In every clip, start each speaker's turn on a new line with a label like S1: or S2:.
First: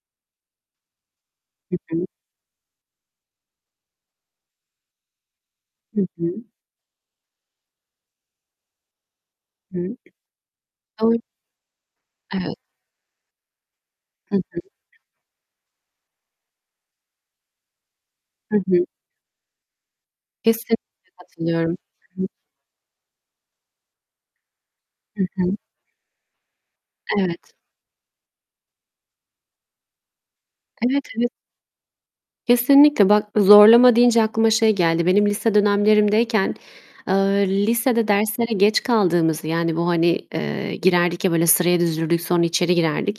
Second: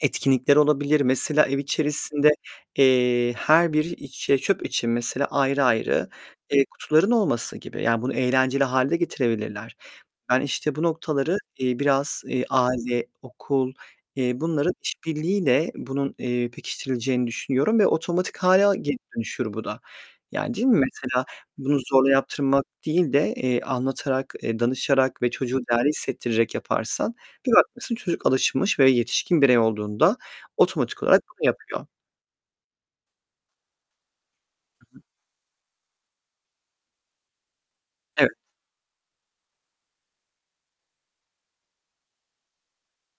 S1: Etkinlikler olabilir. Mesela, ev
S2: Hı hı.
S1: içerisinde, eee, her bir iç, eee, çöp için, mesela, ayrı
S2: Hı
S1: ayrı,
S2: hı.
S1: eee, kutuların olması gibi. Yani, bunu eğlenceli hâle de getirebilirler.
S2: Hı.
S1: Ben, işte, bu
S2: Doğru.
S1: noktaları, eee, biraz
S2: Evet.
S1: aile, okul,
S2: Hı
S1: eee,
S2: hı.
S1: bunların iş birliğiyle bunun, eee, pekiştirileceğini düşünüyorum ve otomatik
S2: Hı
S1: hâle
S2: hı.
S1: geri dönüşür bu da, yani, değil
S2: Kesinlikle
S1: mi? Mesela,
S2: katılıyorum.
S1: bunu zorla
S2: Hı hı.
S1: yaptırmak değil de, eee, anlatarak, eee, danışarak
S2: Hı
S1: ve
S2: hı.
S1: çocuğu değerli hissettirerek yaparsan bir
S2: Evet.
S1: bakmışsın, çocuk alışmış ve yetişkin birey olduğunda otomatik
S2: Evet,
S1: olarak
S2: evet.
S1: bunu yapıyor.
S2: Kesinlikle. Bak, zorlama deyince aklıma şey
S1: [unintelligible]
S2: geldi. Benim lise dönemlerimdeyken, eee, lisede
S1: Evet.
S2: derslere geç kaldığımızı bu, hani, eee, girerdik ya, böyle sıraya dizilirdik, sonra içeri girerdik.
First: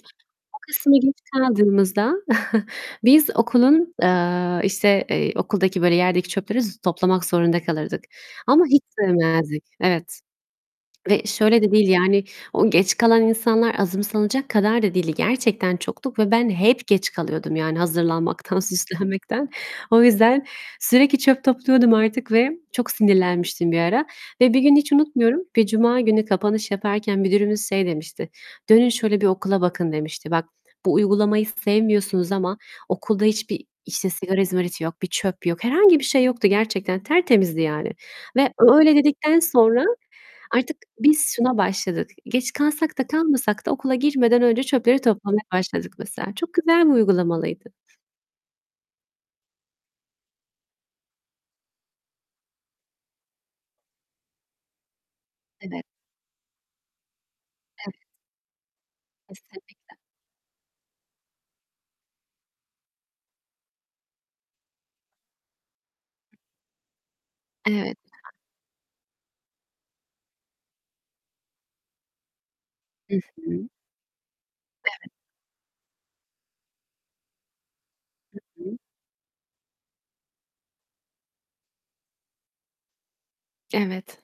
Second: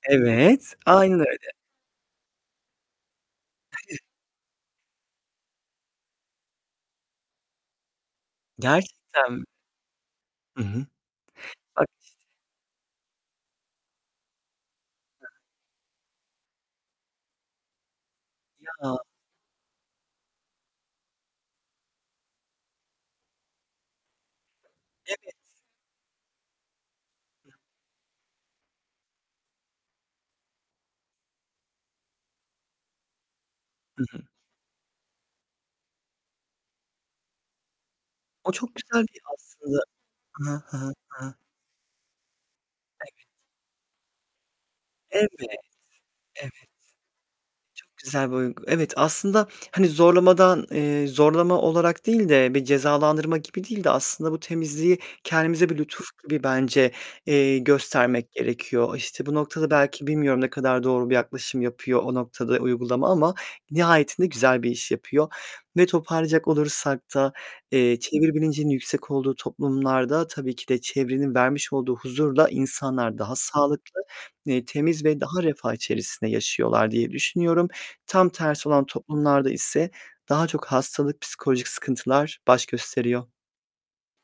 S2: O
S1: Evet,
S2: kısma geç
S1: aynen öyle.
S2: kaldığımızda biz okulun, eee, işte, eee, okuldaki böyle yerdeki çöpleri z toplamak zorunda kalırdık ama hiç
S1: Gerçekten mi?
S2: sevmezdik. Evet,
S1: Hı hı.
S2: ve şöyle de
S1: Bak,
S2: değil,
S1: işte.
S2: yani, o geç kalan insanlar azımsanacak kadar da değildi. Gerçekten çoktuk ve ben hep geç kalıyordum yani, hazırlanmaktan,
S1: Ya!
S2: süslenmekten. O yüzden sürekli çöp topluyordum artık ve çok sinirlenmiştim bir ara. Ve bir gün hiç
S1: Evet.
S2: unutmuyorum, bir cuma günü kapanış yaparken müdürümüz şey demişti: "Dönün şöyle bir okula bakın" demişti. "Bak, bu uygulamayı sevmiyorsunuz ama okulda hiçbir,
S1: Hı
S2: işte,
S1: hı.
S2: sigara izmariti yok, bir çöp yok." Herhangi bir şey yoktu gerçekten, tertemizdi yani
S1: O
S2: ve
S1: çok
S2: o öyle
S1: güzel bir
S2: dedikten
S1: aslında
S2: sonra
S1: Hı hı. Hı
S2: artık
S1: hı. Hı
S2: biz
S1: hı.
S2: şuna başladık. Geç kalsak da
S1: Evet.
S2: kalmasak da okula girmeden önce çöpleri
S1: Evet.
S2: toplamaya başladık mesela.
S1: Evet.
S2: Çok güzel bir uygulamalıydı.
S1: Çok güzel bir uygu Evet, aslında, hani, zorlamadan, eee, zorlama olarak değil de, bir cezalandırma gibi değil de aslında bu temizliği kendimize bir
S2: Evet.
S1: lütuf gibi bence, eee,
S2: Evet.
S1: göstermek gerekiyor. İşte, bu noktada
S2: Kesinlikle.
S1: belki bilmiyorum, ne kadar doğru bir yaklaşım yapıyor o noktada uygulama ama nihayetinde güzel bir iş yapıyor. Ve toparlayacak olursak da,
S2: Evet.
S1: eee, çevre bilincinin yüksek olduğu toplumlarda, tabii ki de çevrenin vermiş olduğu huzurla insanlar
S2: I
S1: daha
S2: hı.
S1: sağlıklı, eee, temiz
S2: Evet.
S1: ve daha refah içerisinde yaşıyorlar diye düşünüyorum. Tam
S2: HI
S1: tersi
S2: hı.
S1: olan toplumlarda ise daha çok hastalık, psikolojik sıkıntılar baş gösteriyor.
S2: Evet.